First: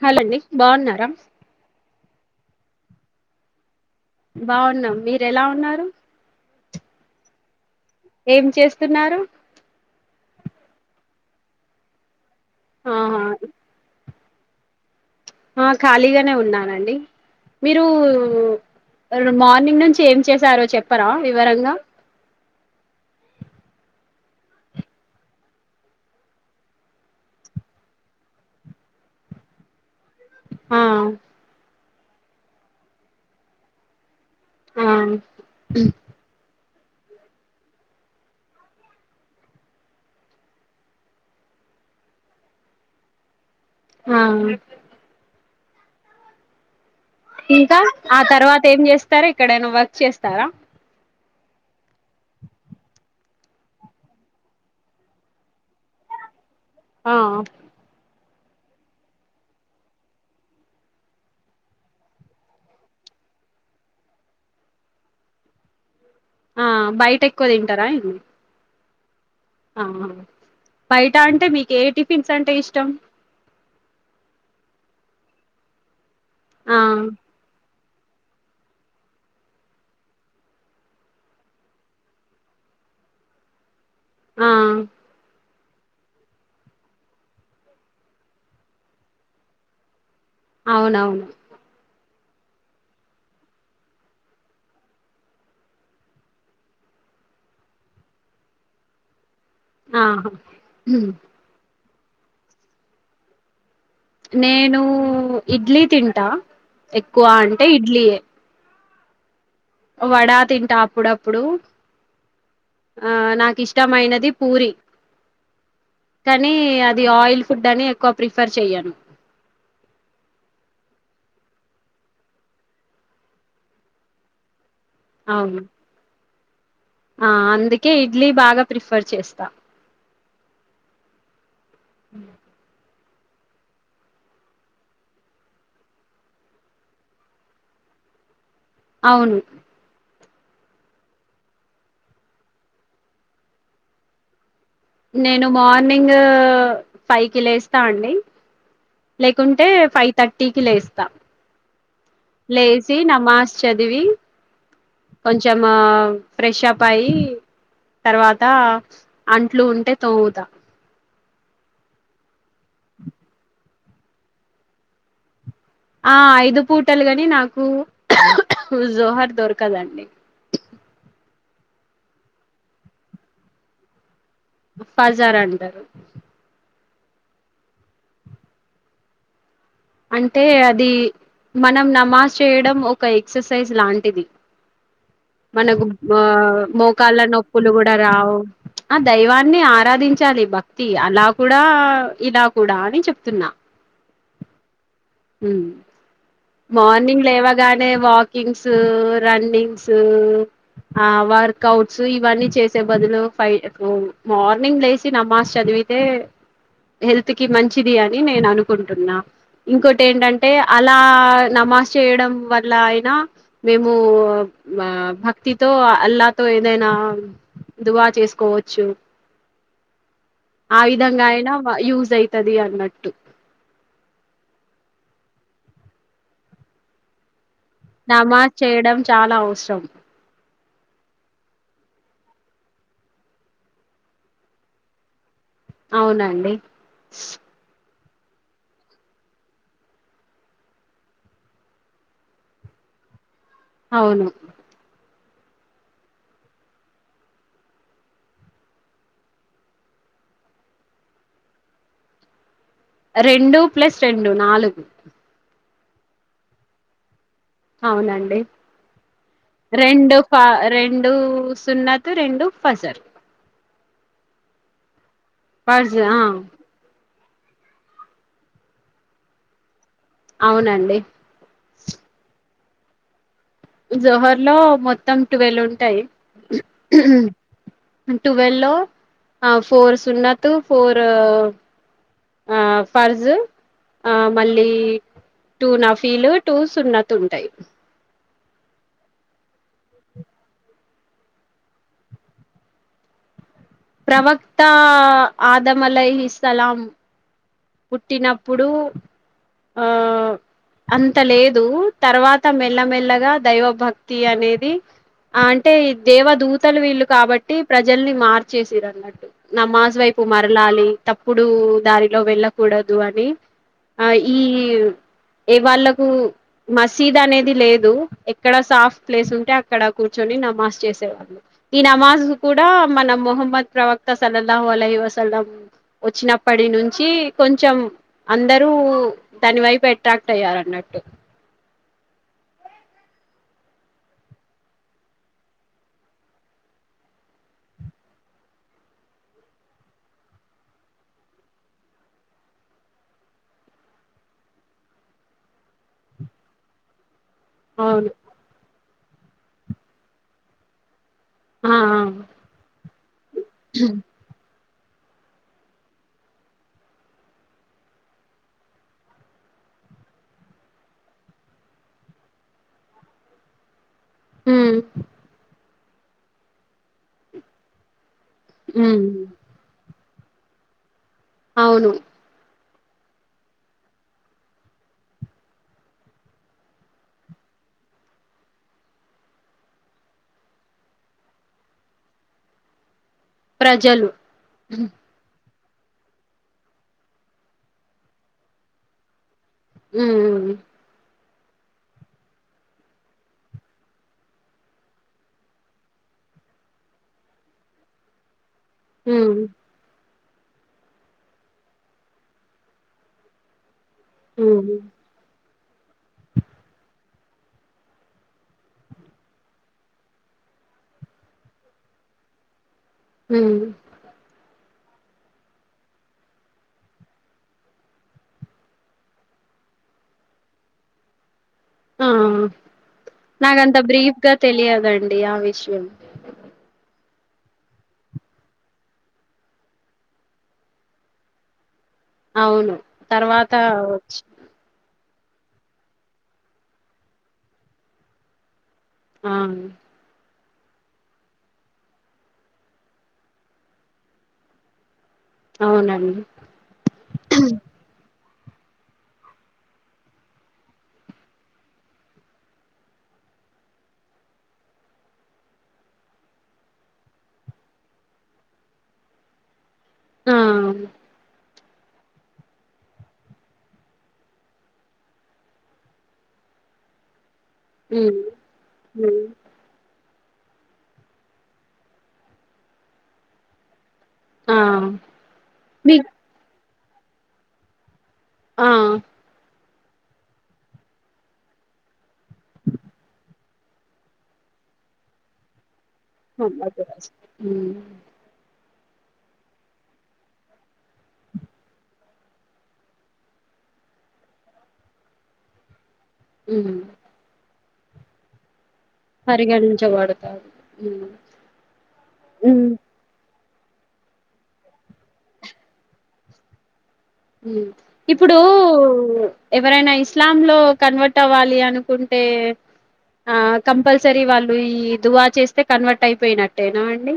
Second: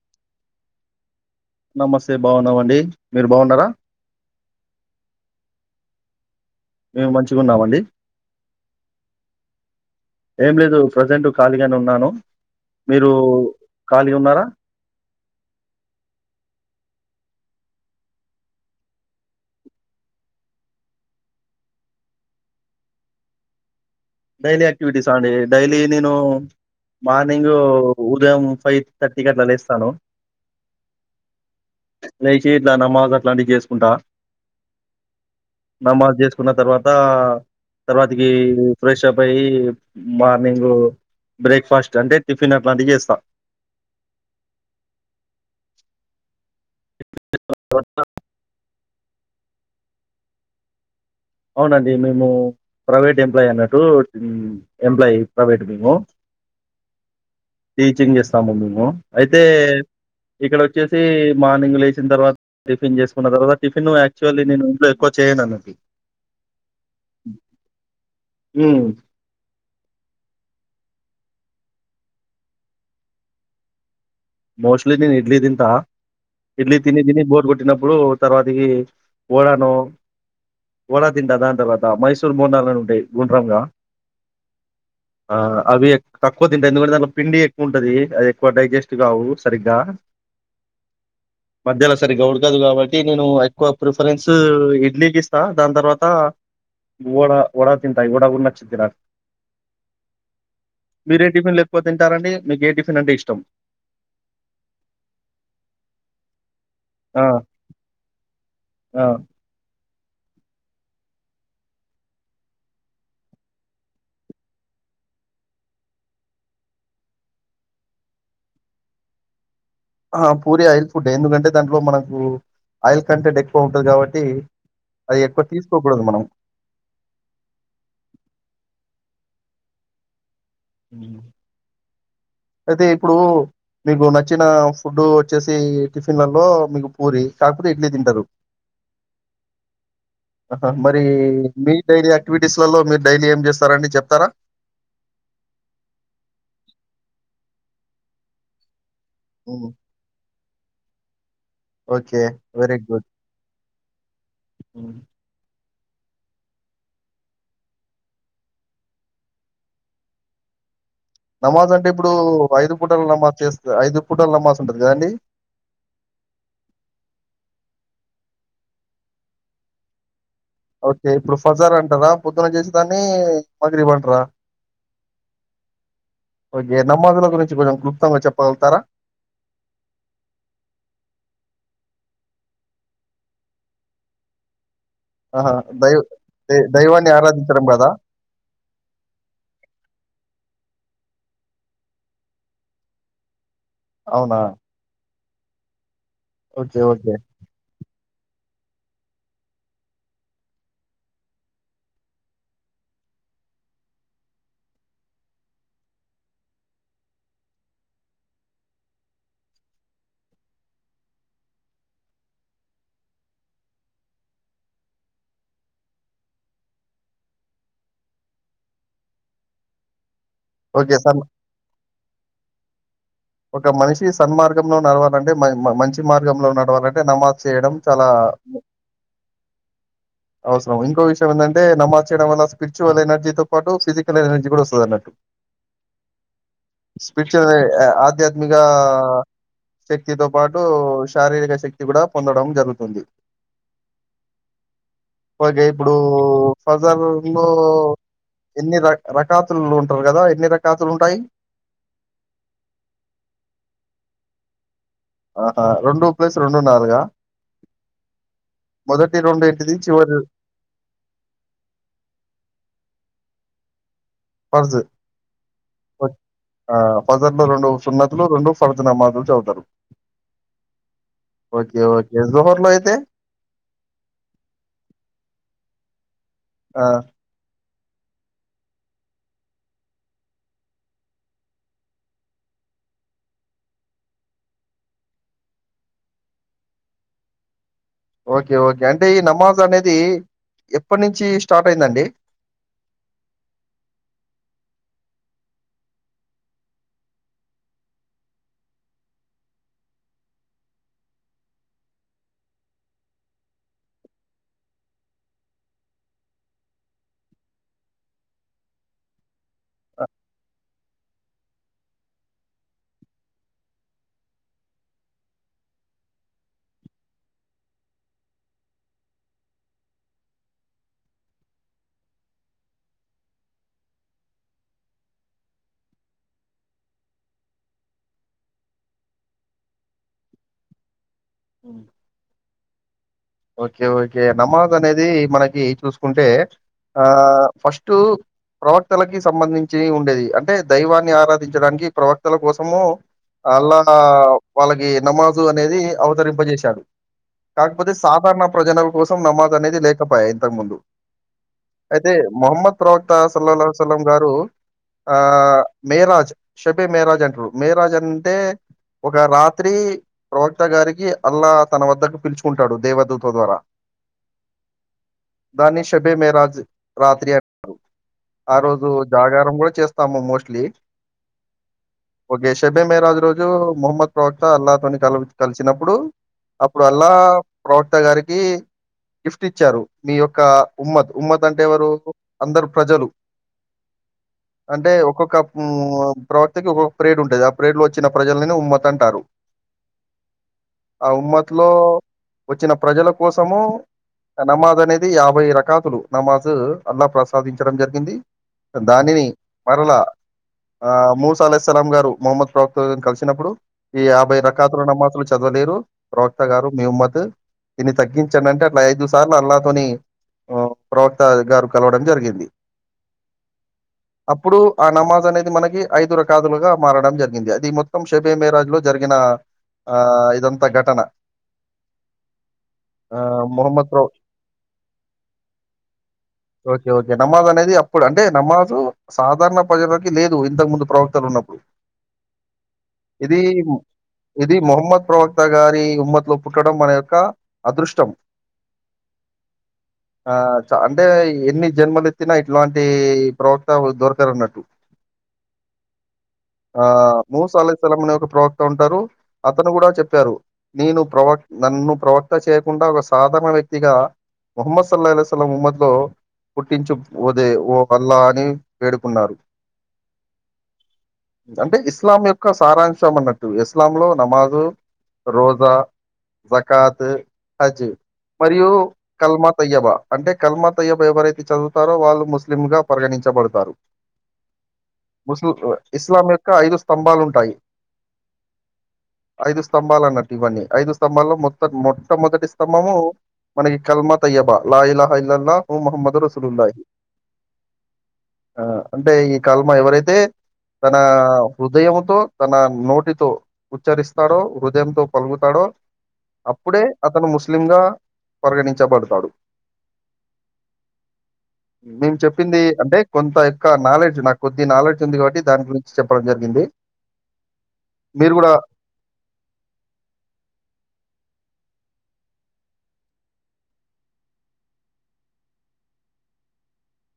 హాలండి బాగున్నారా? నమస్తే బాగున్నామండి. మీరు బాగున్నారా? బాగున్నాం. మీరు ఎలా ఉన్నారు? మేము మంచిగున్నామండి. ఏం చేస్తున్నారు? ఏం లేదు ప్రజెంట్ ఖాళీగనే ఉన్నాను. మీరు ఆహా ఖాళీ ఫ్రీ ఉన్నారా. ఆ ఖాళీగనే ఉన్నానండి. మీరు రు మార్నింగ్ నుంచి ఏం చేసారో చెప్పరా వివరంగా. డైలీ ఆక్టివిటీస్ ఆ అండి డైలీ నేను మార్నింగ్ ఉదయం ఫైవ్ థర్టీకి అట్లా లేస్తాను. ఆ లేచి ఇట్లా నమాజ్ అట్లాంటివి చేసుకుంటా. ఆ నమాజ్ చేసుకున్న తర్వాత తర్వాతికి ఫ్రెష్ అప్ అయ్యి మార్నింగ్ బ్రేక్ఫాస్ట్ అంటే టిఫిన్ అట్లాంటివి చేస్తా. ఆ ఇంకా ఆ తర్వాత ఏం చేస్తరు ఎక్కడైనా వర్క్ చేస్తరా. అవునండి మేము ప్రైవేట్ ఎంప్లాయీ అన్నట్టు ఎంప్లాయ్ ప్రైవేట్ మేము. ఆ టీచింగ్ చేస్తాము మేము అయితే ఇక్కడ వచ్చేసి మార్నింగ్ లేచిన తర్వా టిఫిన్ చేసుకున్న తర్వాత టిఫిన్ యాక్చువల్లీ నేను ఇంట్లో ఎక్కువ చేయను అన్నది. ఆ బయట ఎక్కువ తింటరా ఇన్ని హ్మ్. ఆహా బయట అంటే మీకు ఏ టిఫిన్స్ అంటే ఇష్టం. మోస్ట్లీ నేను ఇడ్లీ తింటా. ఇడ్లీ ఆ తిని తిని బోర్ గొట్టినపు ప్పుడు తర్వాతకి వొడానో వడా తింటా దాని తర్వాత మైసూర్ బోండాలని ఉంటయి గుండ్రంగా ఆ అవి ఎ తక్కువ తింటా. ఎందుకంటే దానిలో పిండి ఎక్కువ ఉంటది, అది ఎక్కువ డైజెస్ట్ కావు సరిగ్గా. అవునవును. మధ్యల సరిగ్గా ఉడకదు కాబట్టి నేను ఎక్కువ ప్రిఫరెన్స్ ఇడ్లీకి ఇస్తా దాని తర్వాత వడా వడ తింటా ఈ వడ కూడ నచ్చిద్ది నాకు. ఆ హ్ మీరే టిఫిన్‌లు ఎక్కువ తింటారండి. మీకు ఏ టిఫిన్ అంటే ఇష్టం? నేను ఇడ్లీ తింటా, ఎక్కువ ఆ! అంటే ఇడ్లీయే. ఆ వడా తింటా అప్పుడప్పుడు ఆ నాకు ఇష్టమైనది పూరి కానీ అది ఆయిల్ ఫుడ్ అని ఎక్కువ ప్రిఫర్ చెయను ఆ పూరి ఆయిల్ ఫుడ్ ఎందుకంటే దాంట్లో మనకు ఆయిల్ కంటెంట్ ఎక్కువ ఉంటది కాబట్టి అది ఎక్కువ అవును తీసుకోకూడదు మనం ఆ అందుకే ఇడ్లీ బాగా ప్రిఫర్ చేస్తా అది ఇప్పుడు మీకు నచ్చిన ఫుడ్ వచ్చేసి టిఫిన్లలో మీకు పూరి కాకపోతే ఇడ్లీ తిం టరు అవును హా మరి మీ డైలీ యాక్టివిటీస్లలో మీరు డైలీ ఏం చేస్తారండి చెప్తారా నేను మార్నింగ్ ఫైవ్ కి లేస్తా అండి లేకుంటే ఉమ్, ఫైవ్ తర్టీకి లేస్త ఓకే వెరీ లేేసి గుడ్ నమాస్ చదివి ఉమ్. కొంచెం ఫ్రెషప్ అయ్యి తర్వాత అంట్లు ఉంటే తోముతా నమాజ్ అంటే ఇప్పుడు ఐదు పూటలు నమాజ్ చేస్త ఐదు పూటల నమాజ్ ఉంటది కదండి ఆ ఐదు పూటలు కాని నాకు జోహార్ దొరకదండి ఓకే ఇప్పుడు ఫజార్ అంటారా పొద్దున చేసేదాన్ని మగరీబ్ అంటారా ఫజార్ అంటారు నమోదుల గురించి కొంచెం క్లుప్తంగా చెప్పగలుగుతారా అంటే అది మనం నమాజ్ చేయడం ఒక ఎక్సర్సైజ్ లాంటిది ఆహా మనకు దైవ ఆ దై- దైవాన్ని మోకాళ్ళ ఆరాధించడం నొప్పులు కదా కూడా రావు ఆ దైవాన్ని ఆరాధించాలి భ [unintelligible] అలా కూడా ఇలా కూడా అని చెప్తున్నా అవునా ఓకే ఓకే మార్నింగ్ లేవగానే వాక్ కింగ్స్ రన్నింగ్సూ ఆ వర్కౌట్స్ ఇవన్నీ చేసే బదులు ఫై మార్నింగ్ లేచి నమాజ్ చదివి తే హెల్త్ కి మంచిది అని నేను అనుకుంటున్నా ఇంకోటి ఏంటంటే అలా నమాజ్ చేయడం వల్ల అయినా మేము భక్తితో అల్లా తో ఏదైనా దువా చేసుకోవచ్చు ఆ ఓకే సన్ విధంగా అయినా యూజ్ అయితది అన్నట్టు ఒక మనిషి సన్మార్గంలో నడవాలంటే మంచి మార్గంలో నడవాలంటే నమా చేయడం చాలా నమాజ్ చేయడం చాలా అవసరం అవసరం ఇంకో విషయం ఏంటంటే నమాజ్ చేయడం వల్ల స్పిరిచ్వల్ ఎనర్జీతో పాటు ఫిజికల్ ఎనర్జీ కూడా వస్తది అనట్టు అవునండి స్పిరిచ్వల్లీ ఆధ్యాత్మికా శక్తితో పాటు శారీరక శక్తి కూడా పొందడం జరుగుతుంది అవును ఓకే ఇప్పుడు [unintelligible] ఎన్ని రకాతులు ఉంటారు కదా ఎన్ని రకాతులు ఉంటాయి రెండు ప్లస్ రెండు నాలుగు ఆ రెండు ప్లేస్ రెండు నాలుగా అవునండి మొదటి రెండు ఏంటిది చివరి రెండు ఫ రెండు సున్నతు రెండు ఫజర్ పర్దు [unintelligible] ఆ ఫజర్ లో రెండు సున్నతులు రెండు ఫర్దు నమాజులు చదువుతరు అవునండి ఓకే ఓకే జోహర్ లో అయితే జోహర్ లో మొత్తం టువెల్ ఉంటాయి ఆ టువెల్ లో ఆ ఫోర్ సున్నతు ఫోర్ ఉ ఆ ఫర్జు ఆ మళ్ళీ టూ నఫీలు టూ సున్నతు ఉంటాయి ఓకే ఓకే అంటే ఈ నమాజ్ అనేది ఎప్పటి నుంచి స్టార్ట్ అయిందండి ప్రవక్త ఆదమల్లాహి సలాం పుట్టినప్పుడు ఆ... అంత లేదు తర్వాత మెల్లమెల్లగా దైవభక్తి అనేది అంటే దేవ దూతలు వీళ్ళు కాబట్టి ప్రజల్ని మార్చేసిరన్నట్టు నమాజు వైపు ప్పు మరలాలి తప్పుడు ఉ దారిలో వెళ్ళకూడదు అని ఆ ఈ ఏ వాళ్ళకు మసీద్ అనేది లేదు ఎక్కడ సాఫ్ ప్లేస్ ఉంటే అక్కడ కూర్చొని న్ నమాజ్ చేసేవాళ్లు ఈ నమాజ్ కూడా మన మొహమ్మద్ ప్రవక్త సల్లలాహు అల్ల యు సల్ లం వచ్చినప్పటి నుంచి కొంచెం అందరూ దాని వైపు ఎట్రాక్ట్ అయ్యారు అన్నట్టు ఉ ఓకే ఓకే నమాజ్ అనేది మనకి చూసుకుంటే ఆ ఫస్టు ఊ ప్రవక్తలకి సంబంధించి ఉండేది అంటే దైవాన్ని ఆరాధించడానికి ప్రవక్తల కోసము అలా వాళ్ళకి నమాజు అనేది అవతరింపజేశాడు కాకపోతే అవును సాధారణ ప్రజనం కోసం నమాజు అనేది లేకపోయా ఇంతకుముందు ఆ ఆ అయితే మహమ్మద్ ప్రవక్త సల్లలం సలం గారు ఆ మేరాజ్ షేబె మేరాజ్ అంటరు మేరాజ్ అంటే ఒక రాత్రి ప్రవక్త గారికి అల్లా తన వద్దకు పిలుచుకుంటాడు దేవదూత ద్వారా మ్మ్ దాన్ని షేబే మేరాజ్ రాత్రి అంటుర్ ఆ రోజు ఉమ్ జాగారం కూడా చేస్త్ తాము మోస్ట్లీ అవును షేబె మేరాజు రోజు ముహమ్మద్ ప్రవక్త అల్లాహతోని కల కలిసినప్పుడు అప్పుడు అల్లాహబ్ ప్రవక్త గారికి గిఫ్ట్ ఇచ్చారు మీ యొక్క ఉమ్మత్ ఉమ్మత్ అంటే ఎవరు అందరు ప్రజలు ప్రజలు ఉ అ ప్రవక్త ఒక ప్రేడ్ ఉంటది ఆ ప్రేడ్ లో వచ్చిన ప్రజలని ఉమ్మత్ అంటారు మ్మ్ హ్హ్ ఆ ఉమ్మతు లో వచ్చిన ప్రజల కోసము నమాజ్ అనేది యాభై రకాతులు నమాజ్ అల్లా ప్రసాదించడం జరిగింది దానిని ఉమ్ మరలా ఆ మూస అలే సలాం గారు ముహమ్మద్ ప్రవక్తను కలిసినప్పుడు ఈ యాభై ఉమ్ రకాతుల నమాజులు చది వ్ వలేరు ప్రవక్త గారు మీ ఉమ్మత్ దీన్ని తగ్గించండి అంటే అట్ల ఐదు సార్లు అల్లాతోని ఆ ప్రవక్త ఆ గారు కలవడం జరిగింది మ్మ్ హ్ అప్పుడు ఆ నమాజ్ అనేది మనకి ఐదు రకాదులుగా మారడం జరిగింది అది మొత్తం షెబే మేరాజ్ లో జరిగిన ఆ ఆ ఇదంత ఘటన ఆ ఆహ్, నాకంత మొహమ్మద్ ప్రొ బ్రీఫ్గా తెలియదండి ఆ విషయం ఓకే. నమాజ్ అనేది అప్పుడు అంటే నమాజ్ సాధారణ ప్రజలకి లేదు ఇంతకు ముందు ప్రవక్తలు ఉన్నప్పుడు అవును ఇది తర్వాత వచ్చి ఇది మహమ్మద్ ప్రవక్త గారి ఉమ్మత్ లో పుట్టడం మన యొక్క అదృష్టం ఆ ఆ అంటే ఎన్ని జన్మలు ఎత్తినా ఇట్లాంటి ప్రవక్త దొరకారున్నట్టు అవునండి ఆ మూస్ అల్ల్ ప్రవక్త ఉంటారు అతను కూడా చెప్పారు నేను ప్రవక్త నన్ను ప్రవక్త చేయకుండా ఒక సాధారణ వ్యక్తిగా ముహమ్మద్ సల్లాల్ సలం ముహ్మద్ లో పుట్టించుదే ఓ వల్లా అని వేడుకున్నారు ఉమ్ అంటే ఇస్లాం యొక్క సారాంశం అన్నట్టు ఇస్లాం లో నమాజు రోజా జకాత్ హజ్ ఉమ్ మరియు ఉమ్ కల్మా తయ్యబ అంటే కల్మా తయ్యబ ఎవరైతే చదువుతారో వాళ్ళు ముస్లిం గా పరిగణించబడతారు ఆ మీ ఇస్లాంక్క ఐదు స్తంభాలుంటాయి ఆ ఐ స్తంబాలన్నట్టు ఇవన్నీ ఐదు స్ంభాల్లో మొ మొట్టమొదటి స్తంభము మనకి కల్మత్ అయ్యబ లాలా అే ఆ అంటే ఈ కాలమా ఎవరైతే తన హృదయంతో తన నోటితో ఉచ్చరిస్తాడో హృదయంతో పలుగుతాడో ఉమ్ అప్పుడే అతను ముస్లిం గా పరిగణించ చెబడతాడు పరిగణించబడతారు ఉమ్ మేము చెప్పింది అంటే కొంత ఒక నాలెడ్జ్ నాకు కొద్ది నాలెడ్జ్ ఉంది కాబట్టి దాని గురించి చెప్పడం జరిగింది మీరు ఇప్పుడు కూడా ఎవరైనా ఇస్లాం లో కన్వర్ట్ అవ్వాలి అనుకుంటే ఆ కంపల్సరీ వాళ్ళు ఈ దువా చేస్తే కన్వర్ట్ అయిపోయినట్టేనా అండి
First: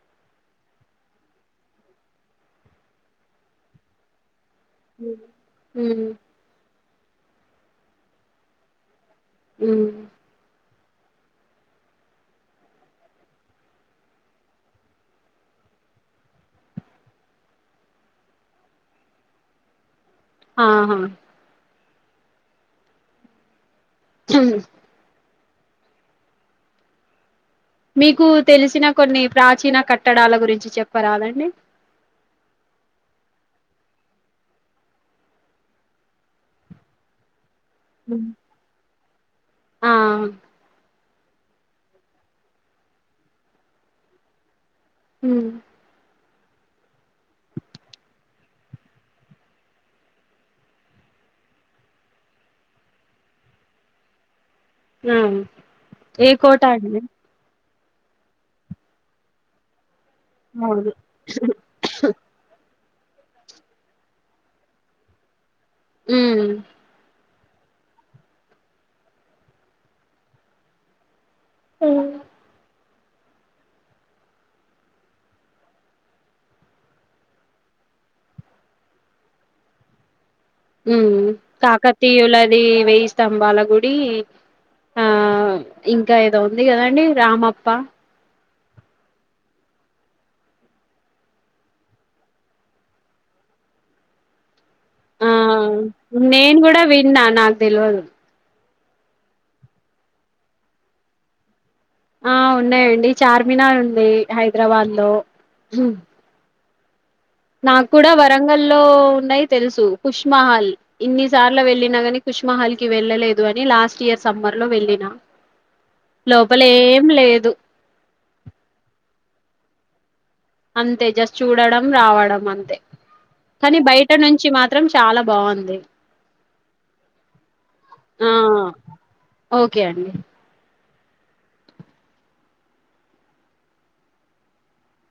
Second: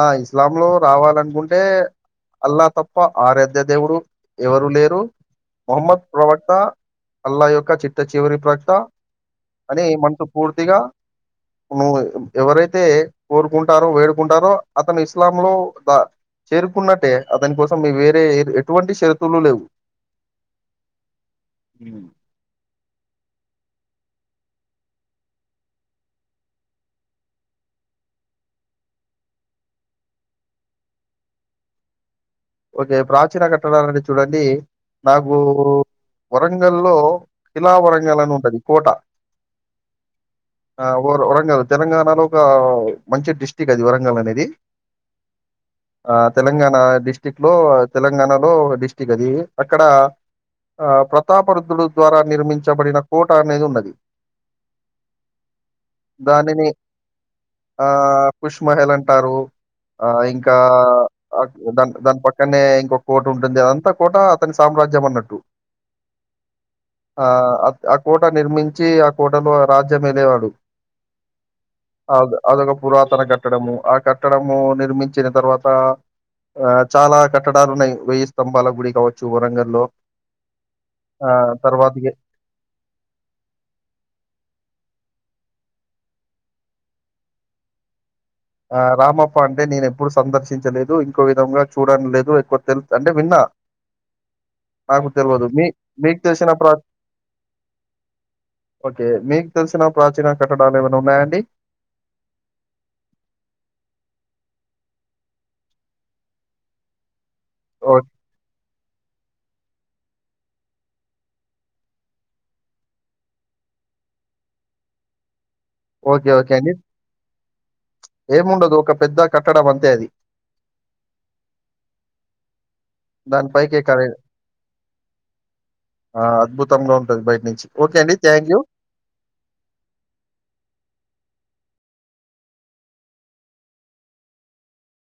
ఆ ఇస్లాం లో రావాలనుకుంటే అల్లా తప్ప ఆరాధ్య దేవుడు ఎవరు లేరు ఉమ్ మహమ్మద్ ప్రవక్త అల్లా యొక్క చిట్ట చివరి ప్రవక్త అని ఉమ్ మనసు పూర్తిగా నువ్వు ఎవరైతే కోరుకుంటారో వేడుకుంటారో అతను ఇస్లాం లో ద చేరుకున్నట్టే అతని కోసం వేరే ఎటువంటి షరతులు లేవు ఆహా అ హ మీకు తెలిసిన కొన్ని ప్రాచీన కట్టడాల గురించి చెప్పరాలండి ఒక ప్రాచీన కట్టడాది చూడండి నాకు వరంగల్లో కిలా వరంగల్ హ్మ్ అని ఉంటది కోట ఆ ఆ వరంగల్ తెలంగాణలో ఒక మంచి డిస్టిక్ట్ అది వరంగల్ అనేది మ్మ్ ఆ తెలంగాణ డిస్టిక్ లో తెలంగాణలో డిస్టిక్ట్ అది అక్కడ ఆ ప్రతాప రుద్రుడు ద్వారా నిర్మించబడిన కోట అనేది ఉన్నది ఆ ఏ కోట ఆడి ఆ పుష్ మహల్ అంటారు ఆ ఇంకా అవును దా దాని పక్కనే ఇంకొక కోట ఉంటుంది అదంతా కోట అతని సామ్రాజ్యం అన్నట్టు ఉ ఆ ఆ కోట నిర్మించి ఆ కోటలో రాజ్యం వెళ్ళవాడు అదు అదప్పు పురాతన కట్టడము ఆ కట్టడము నిర్మించిన తర్వాత ఆ చాలా కట్టడాలు ఉన్నాయి వెయ్యి స్తంభాలకు గుడి కావచ్చు వరంగ లో కాకతీయులది వెయ్యి స్తంభాల గుడి ఆ ఇంకా ఏదో ఉంది కదండి రామప్ప ఆ రామప్ప అంటే నేను ఎప్పుడు సందర్శించలేదు ఇంకో విధంగా చూడ లేదు ఎక్కువ తెలు అంటే విన్నా నాకు ఆ తెల్వదు. మీ మీకు తెలిసిన నేను ప్రా కూడా విన్నా నాకు తెలవదు ఓకే మీకు తెలిసిన ప్రాచీన కట్టడాలు ఏమైనా ఉన్నాయాండి ఆ ఉన్నాయండి చార్మినార్ ఉంది హైదరాబాద్ లో నాకు ఓకే. కూడా వరంగలో ఉన్నాయి తెలుసు కుష్మహల్ ఇన్ని సార్లు వెళ్ళిన కానీ కుష్మహల్ కి వెళ్ళలేదు అని లాస్ట్ ఇయర్ సమ్మర్ లో ఎల్లిన ఓకే ఓకే అండి ఏముండదు ఒక పెద్ద కట్టడం అంతే అది అంతే జస్ట్ చూడడం రావడం అంతే దాని కానీ పైకెక్కాలి. బయట నుంచి మాత్రం చాలా బాగుంది ఆ అద్భుతంగా ఉంటుంది బయట నుంచి ఓకే అండి ఆ థ్యాంక్ యూ ఓకే అండి